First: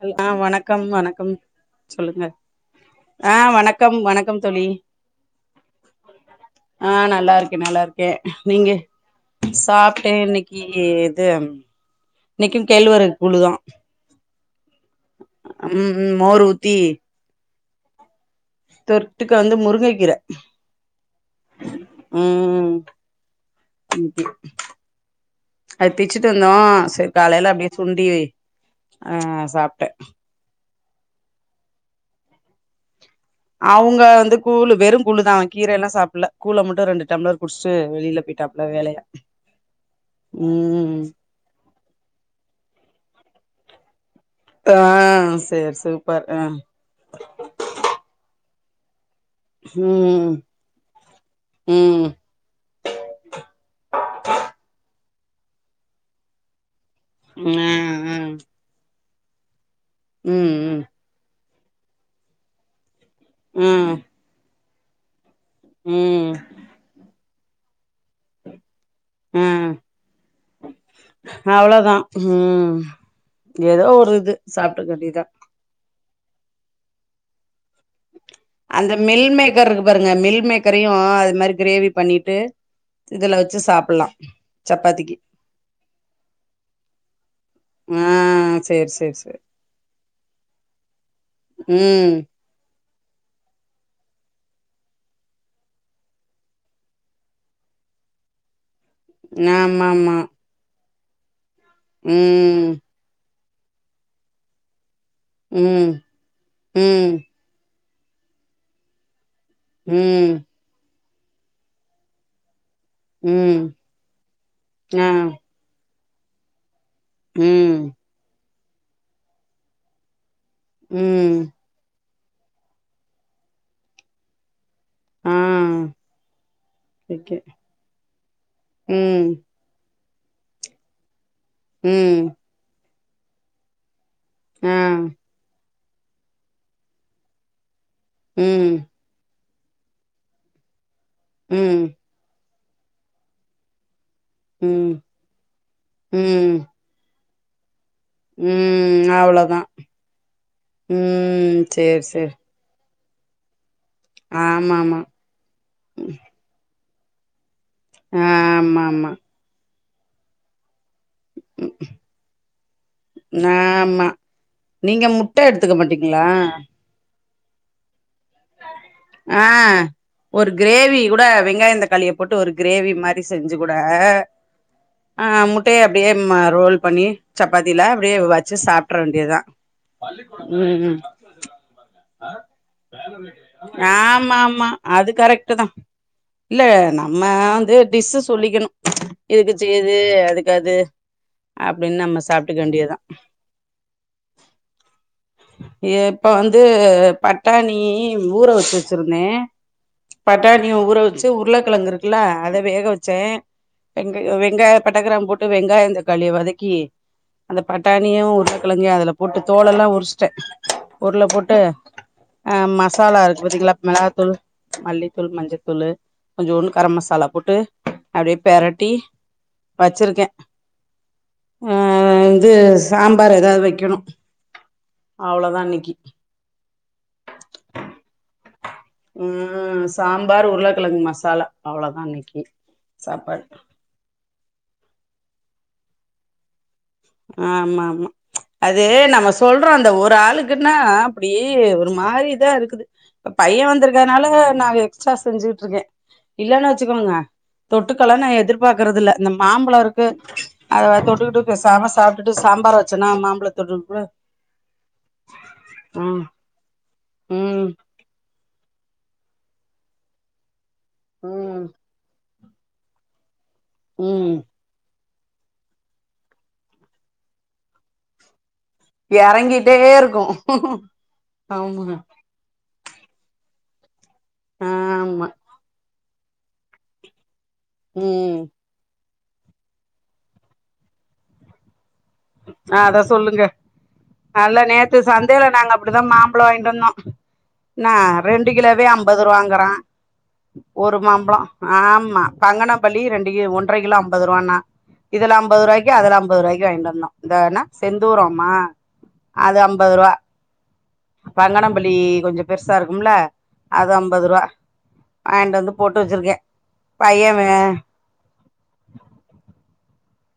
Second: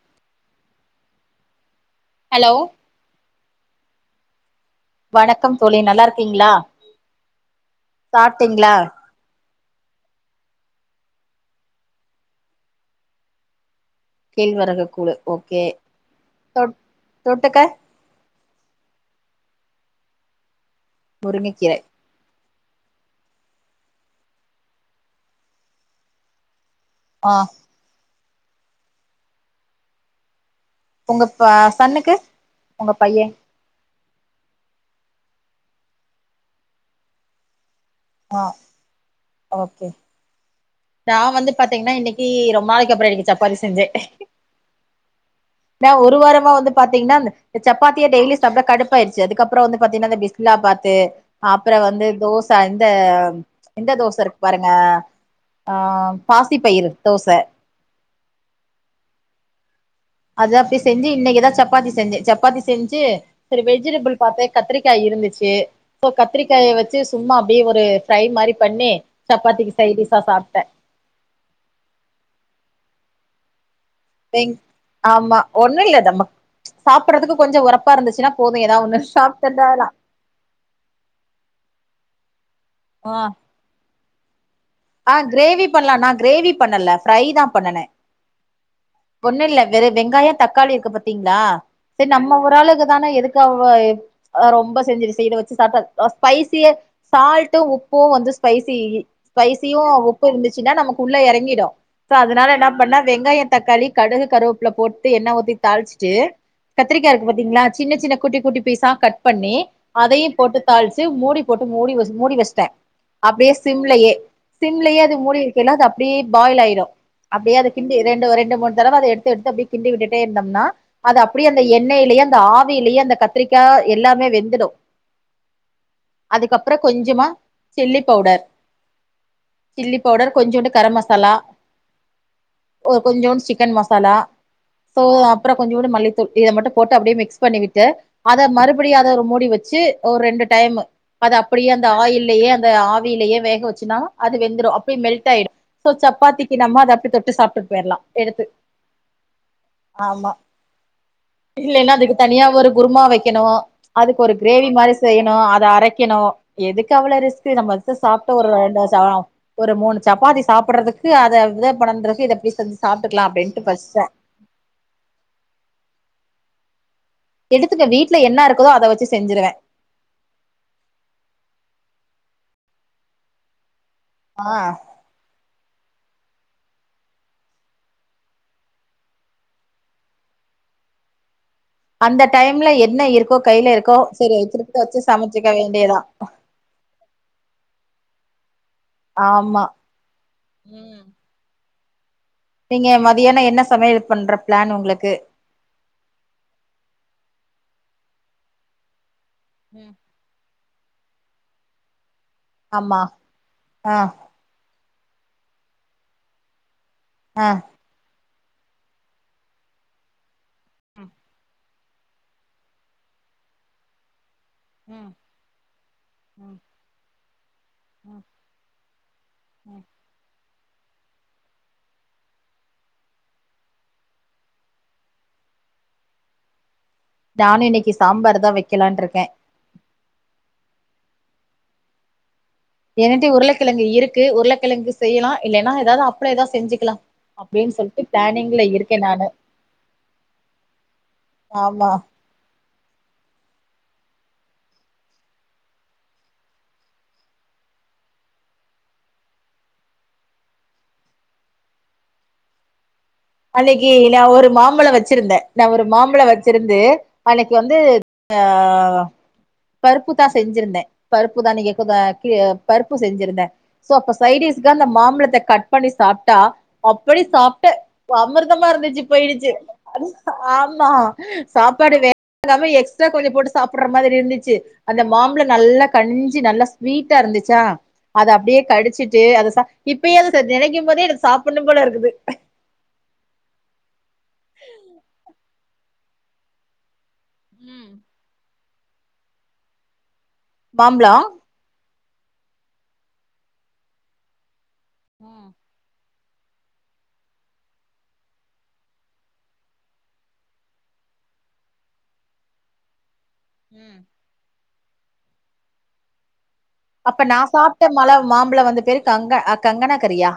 ஹல் ஆ வணக்கம் வணக்கம் சொல்லுங்க ஹலோ ஆ வணக் க்கம் வணக்கம் தோழி வணக்கம் தோழி நல்லா இருக்கீங்களா ஆ நல்லா இருக்கேன் நல்லா இருக்கேன் சாப்ட்டீங்களா நீங்க சாப்ட்டே இன்னைக்கி இதும் இன்னைக்கும் கேழ்வரகு கூழுதா கேழ்வரகு கூழு ஓகே ம் ம் மோர் தொட் ஊத்தி தொட்டுக்க தொட்டுக்க வந்து முருங்கக்கீர முருங்கக்கீரை ம் ம் ம் அது பிச்சுட்டு வந்தோ சரி ஆ காலையில அப்டியே சுண்டி வெய் ஆ சாப்ட்டே உங்க ப சன்னுக்கு உங்கப் அவங்க வந்து கூழு வெறும் கூளு தா அவ கீரை எல்லா சாப்புட்ல கூழ மட்டு ரெண்டு டம்ளர் குடிச் ச்சு வெளியில ஆ போய்ட்டாப்புல வேலையா ம் டா வந்து பாத்தீங்கனா இன்னைக்கி ரொம்ப நாளைக்கி அப்புறோ இன்னக்கி‌ சப்பாதி செஞ்சே ஆ சேரி நா ஒரு சூப்பர் ஆ வாரமா வந்து பாத்தீங்கன்னா அந்த அ சப்பாத்திய டெய்லி ப்பாயிடுச்சு அதுக்கப்புறோ வந்து பாத்தீங்களா இந்த ம் பிஸ்மில்லா பாத்து ஆ அப்புறோ வந்து ம் தோச இந்த இந் ந்த தோச இருக்கு பாருங்க ஆ பாசி பயிரு ம் அ அ அது அப்டி செஞ்சு இன்னைக்குதா சப்பாத்தி செஞ்சே சப்பாத்தி செஞ்சு சரி ம் வெஜிடபிள் பாத்தே கத்திரிக்கா இருந்துச்சு போ கத்திரிக்காய வெச்சு சும்மா அப்டே ஒரு ஃப்ரை மாரி பண்ணி ஆ சப்பாத்திக்கு சைடிஸா சாப்ட்டே அவ்ளோதா ம் ஏதோ ஒரு இது வெங் சாப்ட்டுக்க வேண்டியதா ஆமா ஒண்ணு இல்லை தம்மா ச்ச சாப்படதற்க்கு கொஞ்சோ உரப் அந்த மில் மேக்கர் இருக்கு பாருங்க மில் மேக்கரையு அது மாரி கிரேவி பண்ணிட்டு ஆ இதுல வெச்சு சாப்பில்லா ஆ கிரேவி பண்ல நா கிரேவி பண்ணல ஃப்ரைதா பண்ணுனே ஆ சேரி சேரி சேரி ஒண்ணில்ல வெற வெங்காய தக்காளி இருக்கு பாத்தீங்ளா செரி ம் நம்ம ஒரு ஆளுக்கு தான எதுக் அவ்வாயி ஆ ரொம்ப செஞ்சிது செயித வெச்சு சாப்டாச் அவா ஸ்பைசிய சால்ட்டு உப் போ வந்து ஸ்பைசி ஸ்பைசியு ஆமா ஆமா உப்பு இருந்துச்சுனா நமக்குள்ள எறங்கிடோ சோ அதனால ம் என்னா பண்ண வெங்காய தக்காளி கடுகு கருவப்புல போட்டு எண்ணெ ஊத்தி ம் தாளிச்சுட்டு ம் கத்திரிக்காருக் பாத்தீங்ளா சின்ன சின்ன குட்டி குட்டி பீசா கட் பண்ணி அதயு ம் போட்டு தாள்ச் டு மூடி போட்டு மூடி வெச் மூடி வெச்ட்டே அப்டே ம் சிம்லையே சிம்லையே ஆ அது மூடி வெக்கல்லா த அப்டே பாயிலையிரோ அப்டே அத ம் கிண்டி ரெண்டுவ ரெண்டு மூண் தரவ அத எத்து எத்து அப்டே கிண்டி விட்டுட்டே ந்தம்னா அது ம் அப்டியே அந்த எண்ணெய்லியே அந்த ஆவில்லியே அந்த கத்திரிக்கா எல்லாமே வெந்துடோ ஆ அதுக்கப்பற கொஞ்சமா ஓகே சில்லிப் பவுடர் ம் சில்லி பவுடர் கொஞ்சோண்டு கரம் மசாலா ம் ஒ கொஞ்சோண் சிக்கன் மசாலா ஆ சோ அப்றம் கொஞ்சூண்டு மல்லித்தூள் இத மட்டு போட்டு அப்டே மிக்ஸ் பண்ணிவிட்டு அத ம் மறுபுடியு அத ஒர மூடி வெச் சு ஓர் ரெண்டு டைம்மு அத அப்பிடியே ம் அந்த ஆயில்லியே அந்த ஆவியில்லயே வேக வச்சுன்னா அது வெந்துரோ ம் அப்ய மெல்ட் ஆயிடு சோ சப்பாத்திக்கி ம் நம்மோ அத அப்டே தொட்டு சாப்டுருட் போயிர்லா எடுத்து ம் அவ்ளோதா ஆமா ம் இல்லேனா சேரி அதுக்கு சேரி தனியா ஒரு குருமா வெக்கணு அதுக்கொரு கிரேவி மாரி ஆமாமா செய்யணு அத அரைக்கணு எதுக்கு அவ்ளோ ரிஸ் டு நம்பர்ட்ட சாப்ட்டு ஒரு ரெண்டு ஆமாமா [unintelligible] ஒரு மூணு சப்பாத்தி சாப்புடறதுக்கு து அத விதே ம் [unintelligible] இதப்டி செஞ்சு சாப்ட்டுக்கிலா அப்டின்ட்டு பஸ்சே ஆமா நீங்க முட்ட எடுத்துக்க மாட்டீங்ளா எடுத்துப்பே வீட்ல என்னா இரு ஆ ஒரு கிரேவி கூட வெங்காயந் தக்காளிய போட்டு ஒரு கிரேவி மாரி செஞ்சு போட் டா ஆ ஆ முட் டேய அப்டியேம் மா ரோல் பண்ணி சப்பாதில அப்டே வச்சு சாப்ட்ற வேண்டியத்தா ம் அந்த டைம்ல என்ன இருக்கோ கைல இருக்கோ செரி [inaudible] வெச்சு சமச்சுக்க வேண்டியதா இல்லா நம்மா வந்து டிஸ்சா சொல்லிக்குணு ஆமா இதுக்குச்சு ஏது அதுக்கது ம் அப்டின் நம்ம சொ நீங்க மதியனா என்ன சமையல் பண்ற பிளான் உங்குளுக்கு இப்ப வந்து பட்டாணி வ்வு ஊற வெச்சு வெச்சிருந்தே ம் பட்டாணிய ஊற வெச்சு உர்ளக்கெழங்கிரு கில அத வேக ஆமா வெச்சே ஆ வெங்கயு வெங்காயத் பட்டக் கிராம் போட்டு வெங்காயந் தக்காளிய வதக்கி ஆ அந்த பட்டாணியு உர்ளகெழங்கியு அதுல போட்டு தோலெல்லா உரிச்சுடே ம் உர்ள போட்டு ஆ ம சாலா இருக் பாத்தீங்ளா மெளகாத்தூளு ம் மல்லித்தூள் மஞ்சத்தூளு ம் கொஞ்சூண்டு கரம் மசாலா போட்டு ம் அப்டி பெரட்டி ம் வெச்சிருக்கே ஆ ந்து சாம்பார் ஏதா வெக்கணு அவ்ளோதா இன்னிக்கி நானு இன்னைக்கு சாம்பார் தா வைக்கலான் இருக்கே ம் சாம்பார் உர்ளக்கெழங்கு மசாலா அவ்ளோதா இன்னக்கி ஏன்ட்டயு உருளக்கெழங்கு இருக்கு உருளக்கெழங்கு செய்யலா இல்லேனா ஏதாது அப்பளே ஏதா செஞ்சிக்கலா அப்டின் ஆமா சொல்ட்டு ஆமா பிளானே அது நம்ம சொல்றோ அந்த ஒரு ஆளுக்குனா அப்டீ ஆமா ஒரு மாரிதா இருக்குது இப்ப பைய வந்திருக்கனால நாங்க எக்ஸ்ட்ரா செஞ்சுகிட்ருக்கே இல்லன்னா வச்சுக்கோங்க தொட்டுக்கலா நா எதிர்பாக்கிறதுல்ல இந்த மாம்பழ இருக்கு அத தொட்டுக்கிட்டு பேசாம சா சாப்டுட்டு சாம்பார வச் அன்னைக்கி நா ஒரு மாம்பழ வச்சிருந்தே நா ஒரு மாம்பழ ம் வச்சிருந்து அன்னைக்கு ம் வந்து ஆ பருப்புத்தா செஞ்சிருந்தே பருப்பு தா ம் நீங்கப பி பருப்பு செஞ்சிருந்தே சோ அப்ப ம் சைடிஸ்க்கு அந்த மாபழத்த கட் பண்ணி சாப்ட்டா அப்டி சாப்டே அமிர்த மா இருந்துச்சு போயிடுச்சு எறங்கிட்டே இருக்கு ஆமா சாப்பாடு ஆமா வே கமா எக்ஸ்ட்ரா கொஞ்ச போட்டு சா சாப்ட்ற மாதிரி இருந்துச்சு அந்த ஆமா மாம்பழ நல்லா கனிஞ்சு நல்லா ஸ்வீட்டா இருந்துச் சா அத ம் அப்டியே கடிச்சிட்டு அத சா இப்பயே அத சார் நெனைக்கும் போதே எனக்கு சாப்புட்ணும் போல இருக்குது அத சொல்லுங்க நல்லா நேத்து சந்தைல நாங்க அப்டிதா மாம்பழ வாங்கிட்டு வந்தோ நா ரெண்டு கிலோவே அம்பது ரூவாங்கறா ஒரு மாம்பழோ மாம்பழ ஆம் மா பங்கணப்பள்ளி ரெண்டு கி ஒன்ற கிலோ அம்பது ரூவான்னா இதுல அம்பது ரூவாய்க்கு அதுல அம் பது ரூவாக்கு வாங்கிட் வந்தா இந்த என்னா செந்தூரமா அது அம்பது ரூவா பங்கணப்பள்ளி கொஞ்ச பெருசா இருக்கும்ல அது அம்பது ரூவா வாங்கிட் வந்து போட்டு வச்சிருக்கே அப்ப பைய நா வே சாப்ட்ட மல மாம்பழ வந்து பேரு கங்க ஆ கங்கன கரியா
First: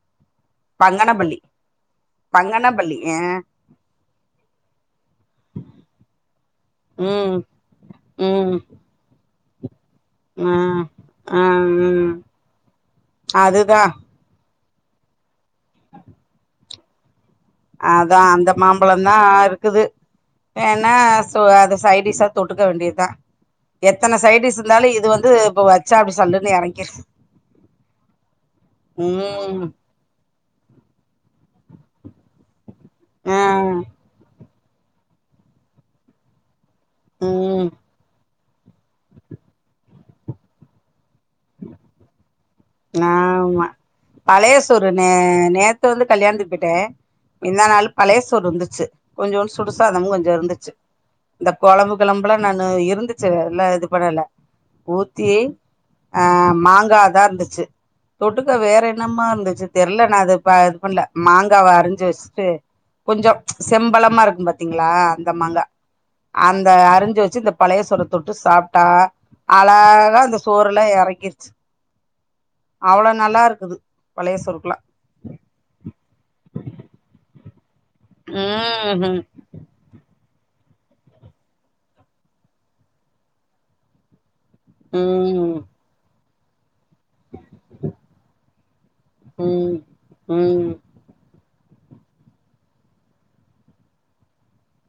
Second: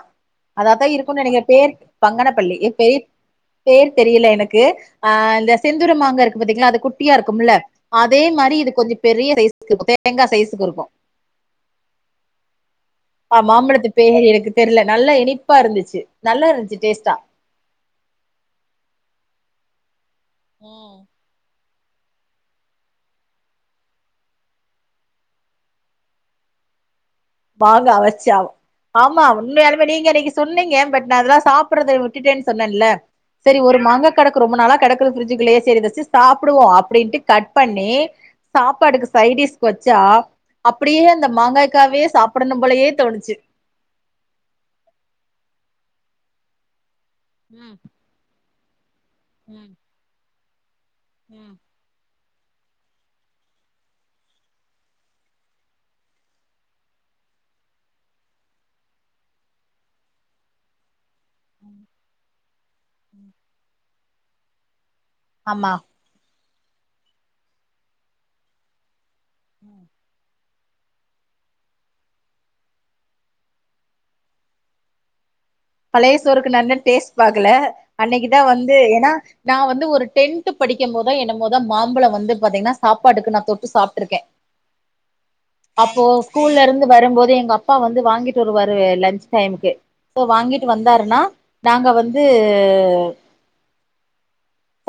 அதாதா இருக்குன் பங்கனப்பள்ளி நெனைக்றே பேரு பங்கணப்பள்ளி இப்பேய் பங்கனப்பள்ளி ஆ பேர் தெரியல எனக்கு ஆ இந்த செந்தூர மாங்கா இருக்கு பாத்தீங்ளா அது குட்டியா ம் இருக்குமுல்ல அதேம் மாரி ம் இது கொஞ்ச பெரிய்ய சைஸுக் இருக்கு தேங்கா ஆ சைஸுக்கு இருக்கு ஆ ம் ஆ அதுதா மாம்பழத்து பேர் எனக்கு தெர்ல நல்லா இனிப்பா இருந்துச்சு நல்லா இருந்ச்சு டேஸ்ட்டா அதா அந்த மாம்பழந்தா இருக்குது ம் வேண்ணா சொ அது சைடிஸ்ஸா தொட்டுக்க வேண்டியத்தா எத்தன சைட்டிஸ் இருந்தாலு இது வந்து இப்ப வச்சா அப்டி சல்லுன் எறங்கிரு பாங்கா வச்சாவு ஆமா ம் உண்மையாலுமே நீங்க அன்னக்கி சொன்னீங்க பட் நா அதெல்லா சாப் ட்றத விட்டுட்டேன் சொன்னன்ல ஆ செரி ஒரு மாங்கா கெடெக்கு ரொம்ப நாளா கெடெக்குது பிரிட்ஜுக்குள்ளயே செரி இத வெச்சி சாப்டுவோ அப்டின்ட்டு கட் ம் பண்ணி சாப்பாடுக்கு சைட்டிஸ்க்கு வச்சா அப்டியே அந்த மாங்காய்க்காவே சாப்பிடணும் போலயே தோணுச்சு ஆமா பழைய சோறு நே நேத்து வந்து கல்யாணத்க்கு போய்ட்டே மிந்தா ம் நாளு பழைய சோறு இருந்துச்சு கொஞ்சோனு ம் சுடுசாதமு கொஞ்ச இருந்துச்சு இந்த ம் கொழம்பு கிழம்புலா நானு இருந்துச்சு எல்லா இது பண்ணல ஊத்தி ஆ மாங்காதா இருந்துச்சு தொட்டுக்க வேற என்னமா இருந்துச்சு தெர்ல நா அது இப்ப இது பண்ல மாங்காவ ம் அரிஞ்சி வச்ட்டு ம் கொஞ்சொ செம்பழமா இருக்கு பாத்தீங்ளா அந்த மாங்கா ஆமா அந்த அரிஞ்சு வச்சு இந்த பழைய சோற தொட்டு சாப்ட்டா அழகா இந்த சோறெல்லா எறங்கிருச்சு அவளோ நல்லா இருக்குது பழைய சோறுக்குலா பழைய சோறுக்கு நா இன்ன டேஸ்ட் பாக்கல அன்னக்கிதா வந்து ஏனா ம் நா வந்து ஒரு டென் த்து படிக்கம்போதோ என்னமோதா மாம்பழ வந்து பாத்தீங்னா சாப்பாடுக்கு நா தொட்டு சாப்ட்ருக்கே ம் ஸ்கூல்ல இருந்து வரம்போது எங்க அப்பா வந்து வாங்கிட்டு வருவாரு லஞ்ச் டைமுக்கே ம் சோ வாங்கிட் ம் வந்தாருனா நாங்க வந்து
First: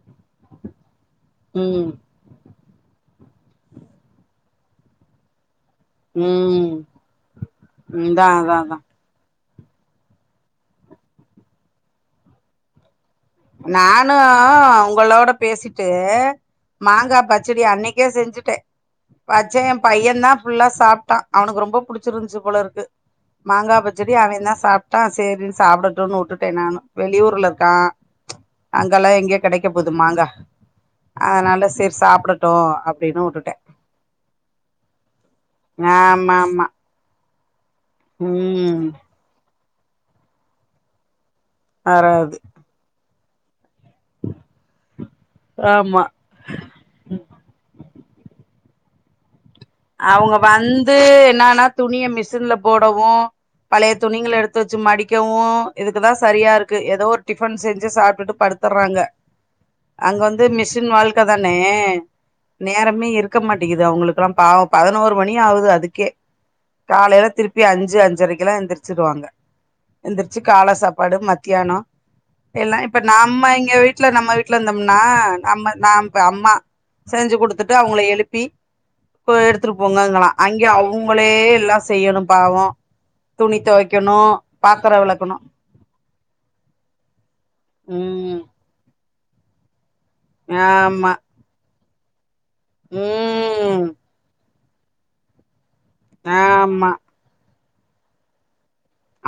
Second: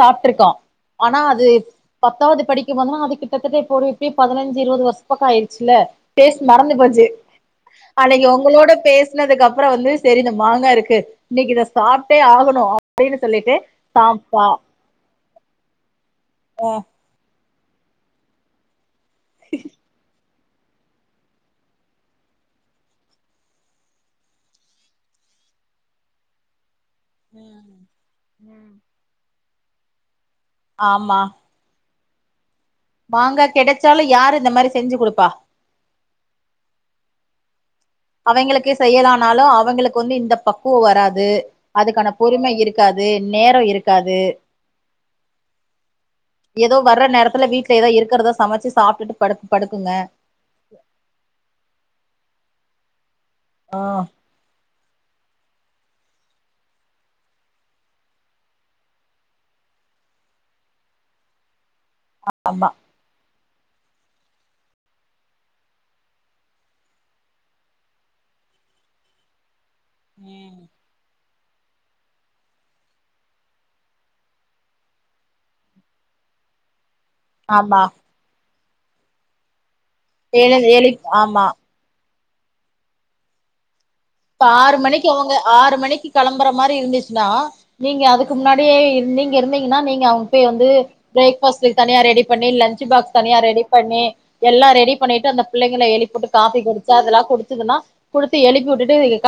சாப்ட்டுருக்கா ஆனா அது ம் பத்தாவ்து படிக் க்கணு அது கிட்டத்தட்ட இப்போ ஒரு எப்டியு பதுனஞ்சு இருவது வர்ஷத்துக்க ஆயிரு ச்சுல்ல ஃபேஸ் மறந்து ம் போச்சு அன்னக்கி அதா அதா ஒங்களோட அதா பேசுனதுக்கப் ப்றோ வந்து செரி இந்த மாங்கா இருக்கு இன்னக்கி இத சாப்ட்டே ஆகணு அப்டினு சொல்லிட்டு சாப் ஆ ஒங்களோட பேசிட்டு ஆ மாங்கா பச்சடி அன்னைக்கே செஞ்சுட்டே வச்சே எ பையந்தா ஃபுல்லா சாப்ட்டா அவனுக்கு ரொம்ப புடிச்சிருந்ச்சு போல இருக்கு மாங்காய் பச்சடி அவெந் தா சாப்ட்டான் சேரி சாப்டட்டுன்னு வுட்டுட்டே நானு வெளியூர்ல இருக்கா அங்கலா எங்கெ கெடைக்க போது மாங்கா ஆமா அத்னால செரி சாப்டட்டு அப்டின்னு மாங்கா வுட்டுட்டே கெடச்சாலு யாரு இந்த மாரி செஞ்சி குடுப்பா ஆமா ஆமா அவெங்களுக்கே ம் செய்யலான்னாலு அவங்களுக்கு வந்து இந்த பக்குவ வராது அதுக்கான வராது பொறுமை இருக்காது நேரோ இருக் இருக்காது ஆமா ஏதோ வர்ற நேரத்தில வீட்ல ஏதோ இருக்றத சமசி சாப்ட்டுட் படுத் அவுங்க வந்து என்னான்னா துணிய மிஷின்ல போடவு ஆ பழைய துணிங்கள எடுத்து வச்சி மடி க்கவு இதுக்குதா சரியா இருக்கு ஏதோ ஒரு டிஃபன் செஞ்சி சாப்ட்டு படுதுற்றாங்க அங்க வந்து மிஷின் வாழ்க்க தானே ஆமா நேரமே இருக்க மாட்டேகிது அவங்களுக்கெல்லா பாவோ பதினோரு மணி ஆகுது அதுக்கே காலைல திருப்பி அஞ்சி அஞ்சரைக்குல்லா எந்திரிச்சிடுவாங்க எந்திரிச்சி காலை சாப்பாடு மத் த்தியானொ ஏன்னா இப்ப நம்ம இங்க வீட்டுல நம்ம வீட்டுல இருந்தோம்னா நம்ம நான் ப அம்மா செஞ்சு குடுத்துட்டு ஆமா அவுங்கள எழுப்பி இப்போ எடுத்துட்டு போங்கங்களா எழு அங்கே எழு அவங்களே ஆமா எல்லா செய்யணு பாவோ துணி துவைக் இப்ப ஆறு மணிக்கு அவுங்க ஆறு மணிக்கு கிளம்புற மாதிரி இருந்துச்சுன்னா நீங்க அதுக்கு ம் முன்னாடியே இருந்தீங் இருந்தீங்கனா நீங்க அவுங்க போய் வந்து ஆமா பிரேக்ஃபாஸ்டு தனியா ரெடி பண்ணி லஞ்ச்பாக்ஸ் தனியா ரெடி ம் பண்ணி எல்லா ரெடி பண்ணிட்டு அந்த புள்ளைங்கள எழுப்புட்டு காபி குடிச்ச ஆமா அதெல்லா குடிசதுன்னா குடுத்து எழுப்பி வுட்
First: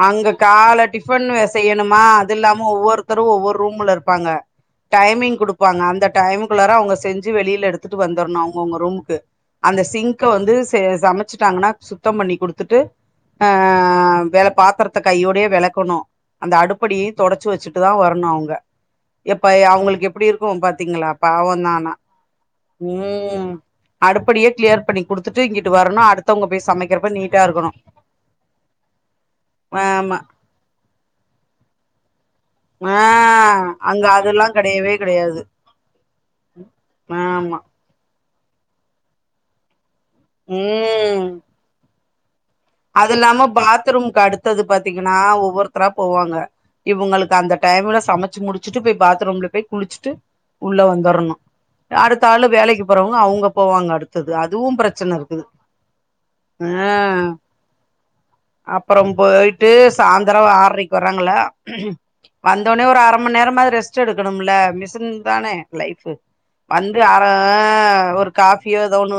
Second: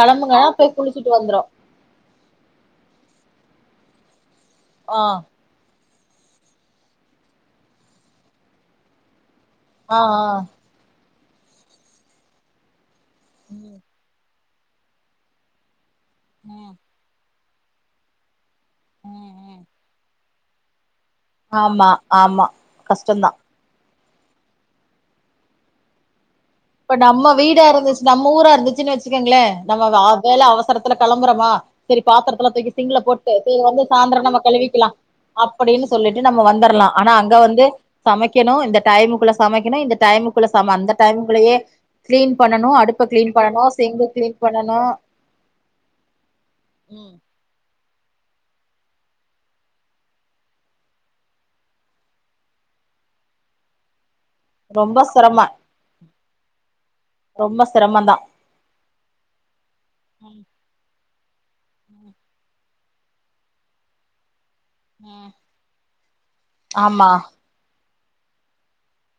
அங்க கால டிஃபன் செய்யணுமா அது இல்லாம ஒவ்வொருத்தரு ஒவ்வொரு ரூம்ல இருப்பாங்க ஆ டைமிங் கொடுப்பாங்க அந்த டைம்க்குள்ளார அவங்க செஞ்சி வெளில எடுத்துட்டு வந்துரணு அவங்க அவங்க ரூமுக்கு அந்த ஆ ஆ சிங்க்க வந்து சே சமைச்சுட்டாங்கனா சுத்தம் பண்ணி குடுத்துட்டு ஆ ம் விள பாத்திரத்தை கையோடையே விளக்கணு அந்த ம் அடுப்படியு தொடச் ச்சு வச்சிட்டு தா வரணு அவங்க ம் எப்ப ம் அவங்களுக்கு எப்படி இருக்கு பாத்தீங்களா பாவோதா ஆமா ஆனா ஆமா உ கஷ்டந்தா அடுப்படியே கிளியர் பண்ணி கொடுத்துட்டு இங்குட்டு வரணு அடுத் இப்ப நம்ம வீடா இருந்துச்சு நம்ம ஊரா இருந்துச்சுன்னு வச்சுகோங்களே நம்ம வ ஆமா வேல அவசரத்துல கிளம்புறோமா சரி பா ல்லா தூக்கி ஆ சிங்ல போட்டு வந்து அங்க சாந்தரோ நம்ம அதெல்லா கழுவிக்கலா கெடையவே கெடையாது அப்புடினு சொல்லிட்டு நம்ம வந்துரலா ஆனா அங்க ஆமா வந்து சமைக் க்கணு இந்த டைமுக்குள்ள சமைக்கணு இந்த டைமுக்குள்ள சம அந்த ம் டைமுக்குள்ளயே கிளீன் பண்ணனு அடுப்ப அது கிளீன் இல்லாம பண்ணனு சிங்கு பாத்ரூம்க்கு கிளீன் அடுத்தது பண்ணனு பாத்தீங்கன்னா ஒவ்வொருத்தரா போவாங்க ம் இவங்களுக்கு அந்த டைம்ல சமைச்சு முடிச்சுட்டு போய் பாத்ரூம்ல போய் குளிசுட்டு உள்ள வந்துறணு யாருக் ஆளு வேலைக்கு போறவங்க அவுங்க போவாங்க அடுத் தது அதுவு ரொம்ப பிரச்சனை இருக்குது சிரம ஆ ரொம்ப சிரமந்தா அப்றோ போயிட்டு சாய்ந்தர ஆறைக் வராங்கள்ளா வந்தோனே ஒரு அரமநேரம்மாது ரெஸ்ட் எடுக்கணும்லே த மிசின் தானே லைஃப்பு வந்து ஆமா அறோ ஒரு காபியோ ஏதோ ஒன்னு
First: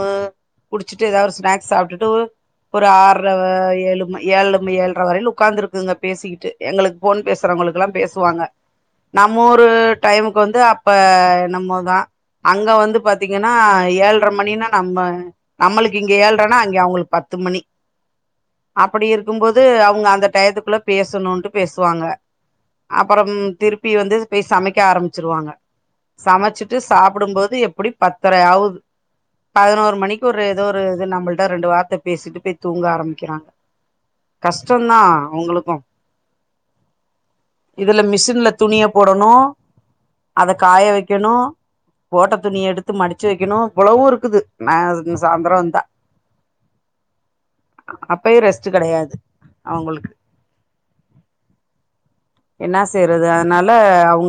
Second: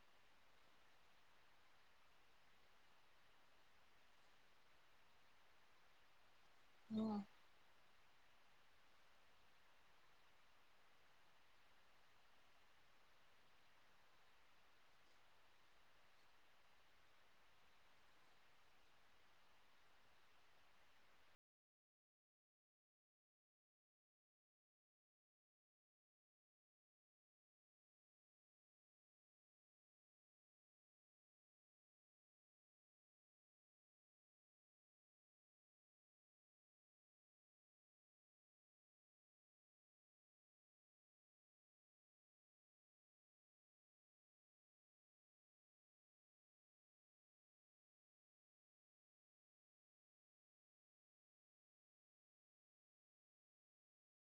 குடிச்சிட்டு ஏதாவது ஒரு ஸ்நாக்ஸ் சாப்டுட்டு ஒரு ஆர் ற ஏழு ம ஏழும் ஏழ்ர வரையிலு உக்கார்ந்துருக்குங்க பேசிக்கிட்டு எங்களுக்கு ம் போன் பேசுறவங்களுக்கு எல்லாம் பேசுவாங்க நம்ம ஒரு டைம்முக்கு வந்து அப்ப நம்மோதா அங்க வந்து பாத்தீங்கன்னா ஏழ்ரை மணினா நம்ம நம்மளுக்கு இங்க ஏழ்ரனா அங்கே அவங்களுக்கு பத் து மணி அப்படி இருக்கும்போது அவங்க அந்த டயத்துக்குள்ள பேசணுன்ட்டு பேசுவாங்க அப்பறம் திருப்பி வந்து போய் சமைக்க ஆரம்பிச்சிருவாங்க சமச்சிட்டு சாப்புடும்போது எப்புடி பத்தரையாவுது பதனோரு மணிக்கு ஒரு ஏதோ ஒரு இது நம்மள்ட்ட ரெண்டு வார்த்த பேசிட்டு பே தூங்க ஆரம்பிக்கிறாங்க கஷ்டந்தா அவுங்களுக்கு இதுல மிஷின்ல துணிய போடணு அத காய வைக்கணு போட்ட துணிய எடுத்து மடிச்சி வைக்கணு இ்வ்வளவு இருக்குது நா சாந்தரோ வந்தா [inaudible] அப்பயு ரெஸ்ட் கெடையாது அவுங்களுக்கு என்னா செய்றது அதனால அவுங்க